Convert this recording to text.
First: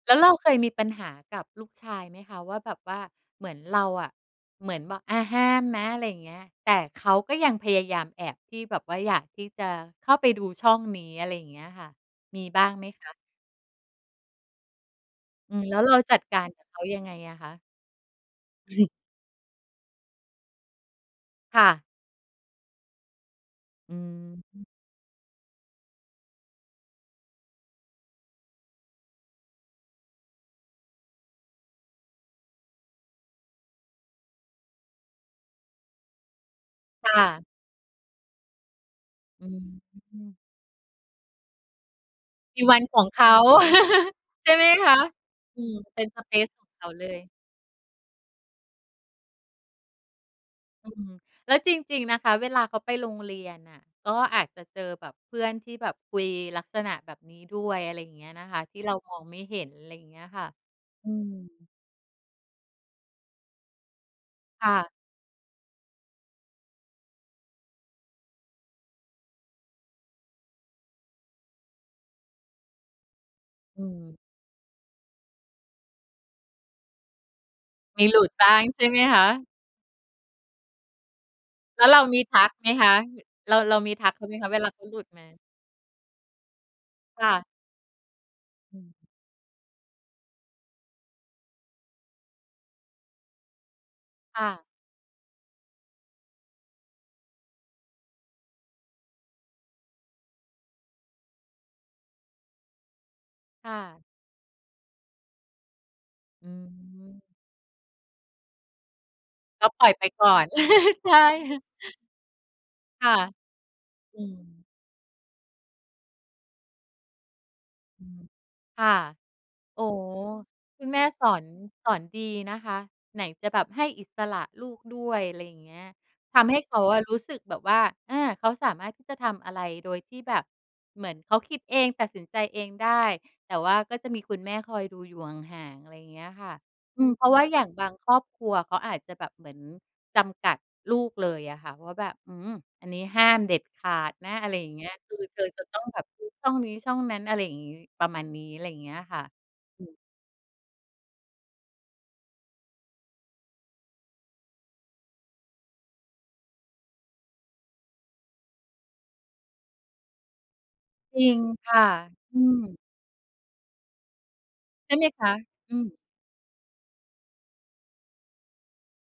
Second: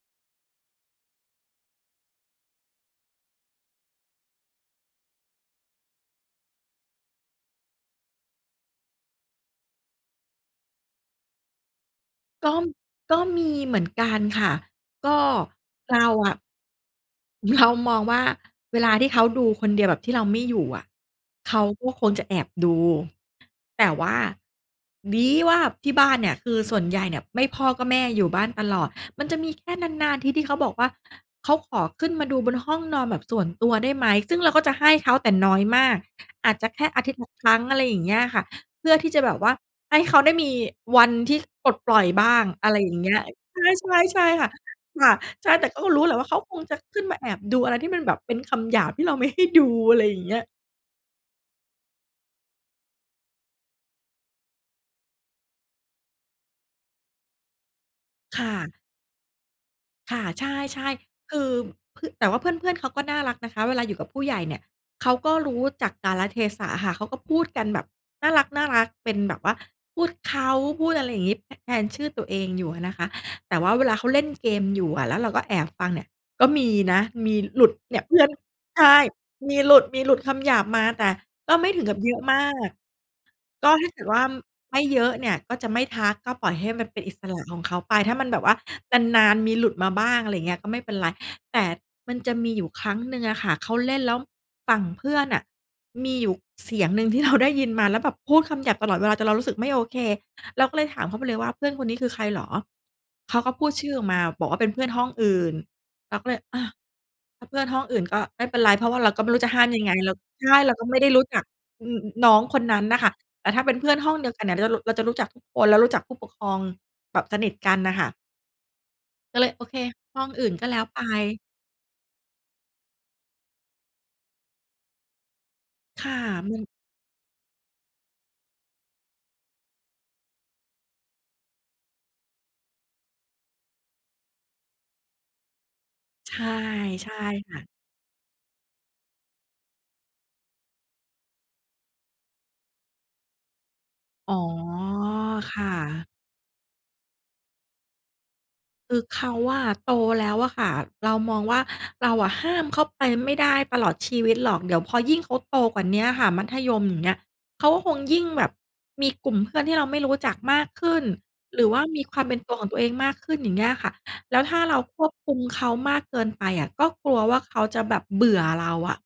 แล้วเราเคยมีปัญหากับลูกชายไหมคะว่า แบบว่าเหมือนเราอะ เหมือนแบบ อา ห้ามนะ อะไรอย่างเงี้ย แต่เขาก็ยังพยายามแอบที่แบบว่า อยากที่จะเข้าไปดูช่องนี้ อะไรอย่างเงี้ยค่ะ มีก็ บ้างไหมคะ? ก็มีเหมือนกันค่ะ ก็อืม แล้วเรเราาจัดอกะ ารกับเขายังไงอะคะ? เรามองว่า เวลาที่เขาดูคนเดียวแบบที่เราไม่อยู่อะ เขคา่ะ ก็คงจะแอบดู แต่อืว่า อฮึ ดี ว่า ที่บ้านเนี่ย คือส่วนใหญ่เนี่ย ไม่พ่อก็แม่อยู่บ้านตลอด มันจะมีแค่นาน ๆ ทีที่เขาบอกว่า เขาขอขึ้นมาดูบนห้องนอนแบบส่วนตัวได้ไหม? ซึ่งเราก็จะให้เขา แต่น้อยมาก อาจจะแค่อาคทิตย่์ละะ ครั้ง อะไรอย่างเงี้ยค่ะ เพื่อที่จะแบบอืว่าให้เขาไดม ้มีวันที่เขาปลดปล่อยบ้าง มีอะวไรันอย่ขางอเงงี้เย ขา ใช่ ๆ ใช่คใ่ชะ ่ไหมคะ? ค่ะ ใช่ อืแต่ม ก็เรป็ู้น แหลสะว่า เปเขาซคงของจะเขาขึเ้ลนมาย แอบดูอะไรที่มันแบบเป็นคำหยาบที่เราไม่ให้ดู อะไรอย่างเงี้ย อืม แล้วจริง ๆ นะคะ เวลาเขาไปโรงเรียนน่ะ ก็อาจจะเจอแบบเพื่อนที่แบบคุยลักษณะแบบนี้ด้วย อะไรอย่างเงี้ยคนะ่คะ ะ ที่เรามองไม่เห็น อะไรอย่างคเงี่้ะ ยคใ่ชะ ่ อืๆ คือม เพื่อ แต่ว่าเพื่อน ๆ เขาก็น่ารักนะคะ เวลาอยู่กับผู้ใหญ่เนี่ย ค่ะ เขาก็รู้จักกาลเทศะอะค่ะ เขาก็พูดกันแบบน่ารัก ๆ เป็นแบบว่า พูดเขา พูดอะไรอย่างงี้ ท แทนชื่อตัวเองอยู่อะนะคะ แต่ว่าเอืวลาเขาม เล่นเกมอยู่อะ แล้วเราก็แอบฟังเนี่ย ก็มีนะ มีหลุด เนี่มีย เพหลืุ่อน ดบ้างใใชช่ไห่ มคะ? มีหลุด มีหลุดคำหยาบมา แต่ก็ไม่ถแลึ้งวกเัรบาเยมอีะทมัากไหมก คะ? เรา ก็เราถ้มาีเกิทดักวเ่าขาไหมคะ เวลาไมเข่าหลเยุดอะมเา? นี่ย ก็จะไม่ทัก ก็ปล่อยให้มันเป็นอิคส่ระะ ของเขาไป ถ้ามันแบบว่าอืม นาน ๆ มีหลุดมาบ้าง อะไรอย่างเงี้ย ก็ไม่เป็นไร แต่มันจะมีอยู่ครั้งหนึ่งอะค่ะ เขาเล่นแล้ว ค่ะ ฝั่งเพื่อนน่ะ มีอยู่เสียงหนึ่งที่เราได้ยินมาแล้วแบบพูดคำหยาบตลอดเวลา จนเรารู้สึกไม่โอเค เราก็เลยถามเขาไปเลยว่า "เพื่อนคนนี้คือใครเหรอ?" เขาก็พูค่ดชื่ออะ อกมา บอกว่าเป็นเพื่อนห้องอื่น เราก็เลย ออืา ม ถ้าเพื่อนห้องอื่นก็ไม่เป็นไร เพราะว่าเราก็ไม่รู้จะห้กา็มยปัลง่อไยง ไปเรา ก่อน ใช่ เราก็ไม่ไใดช้รู่ ้จัก อึอ อือ อือ น้องคนนั้นน่ะคค่่ะ ะ แต่ถ้าเป็นเพื่อนห้องอืเดียวกันเนี่ย เดีม ๋ยวเรารุ เราจะรู้จักทุกคน แล้วรู้จักผู้ปกครองแบบสนิทกันน่ะค่ะ ค่ะ ก็เลย โอเค โอ้โฮ ห้องอื่นก็แล้คุวณไแมป ่สอน สอนดีนะคะ ไหนจะแบบให้อิสระลูกด้วย อะไรอย่างเงี้ย ค่ะ ทำมใหั้น ำเขาอะรู้สึกแบบว่า อา เขาสามารถที่จะทำอะไร โดยที่แบบเหมือนเขาคิดเองตัดสินใจเองได้ แต่ว่าก็จะมีคุณแม่คอยดูอยู่ห่าง ๆ อะไรอย่างเงี้ยใชค่ ่ะ อืใชม ่เพราะว่าคอย่ะ ่างบางครอบครัว เขาอาจจะแบบเหมือนจำกัดลูกเลยอะค่ะว่าแบบ "อืม อันนี้ห้ามเด็ดขาดนอะ" ๋อ อะไรอย่างเงี้ย คือ "เธอคจะ่ต้องแบะ บดูช่องนี้ช่องนั้น" อะไรอย่างงี้ ประมาณนี้ อะไรอย่างเคงี้ืยออะค่เขะ าอะโตแล้วอะค่ะ เรามองว่า เราอะห้ามเขาไปไม่ได้ตลอดชีวิตหรอก เดี๋ยวพอยิ่งเขาโตกว่าเนี้ยอะค่ะ มัธยมอย่างเงี้ย เขาก็คงยิ่งแบบมีกลุ่มเพื่อนที่เราไม่รู้จักมากขึ้น จริงหรืคอว่่ะ ามีความเปอ็ืนตัวของม ตัวเองมากขึ้น อย่างเงี้ยค่ะ แล้วถ้าเราใช่คไหมวบคคะ? ุมเขาอืม มากเกินไปอะ ก็กลัวว่าเขาจะแบบเบื่อเราอะ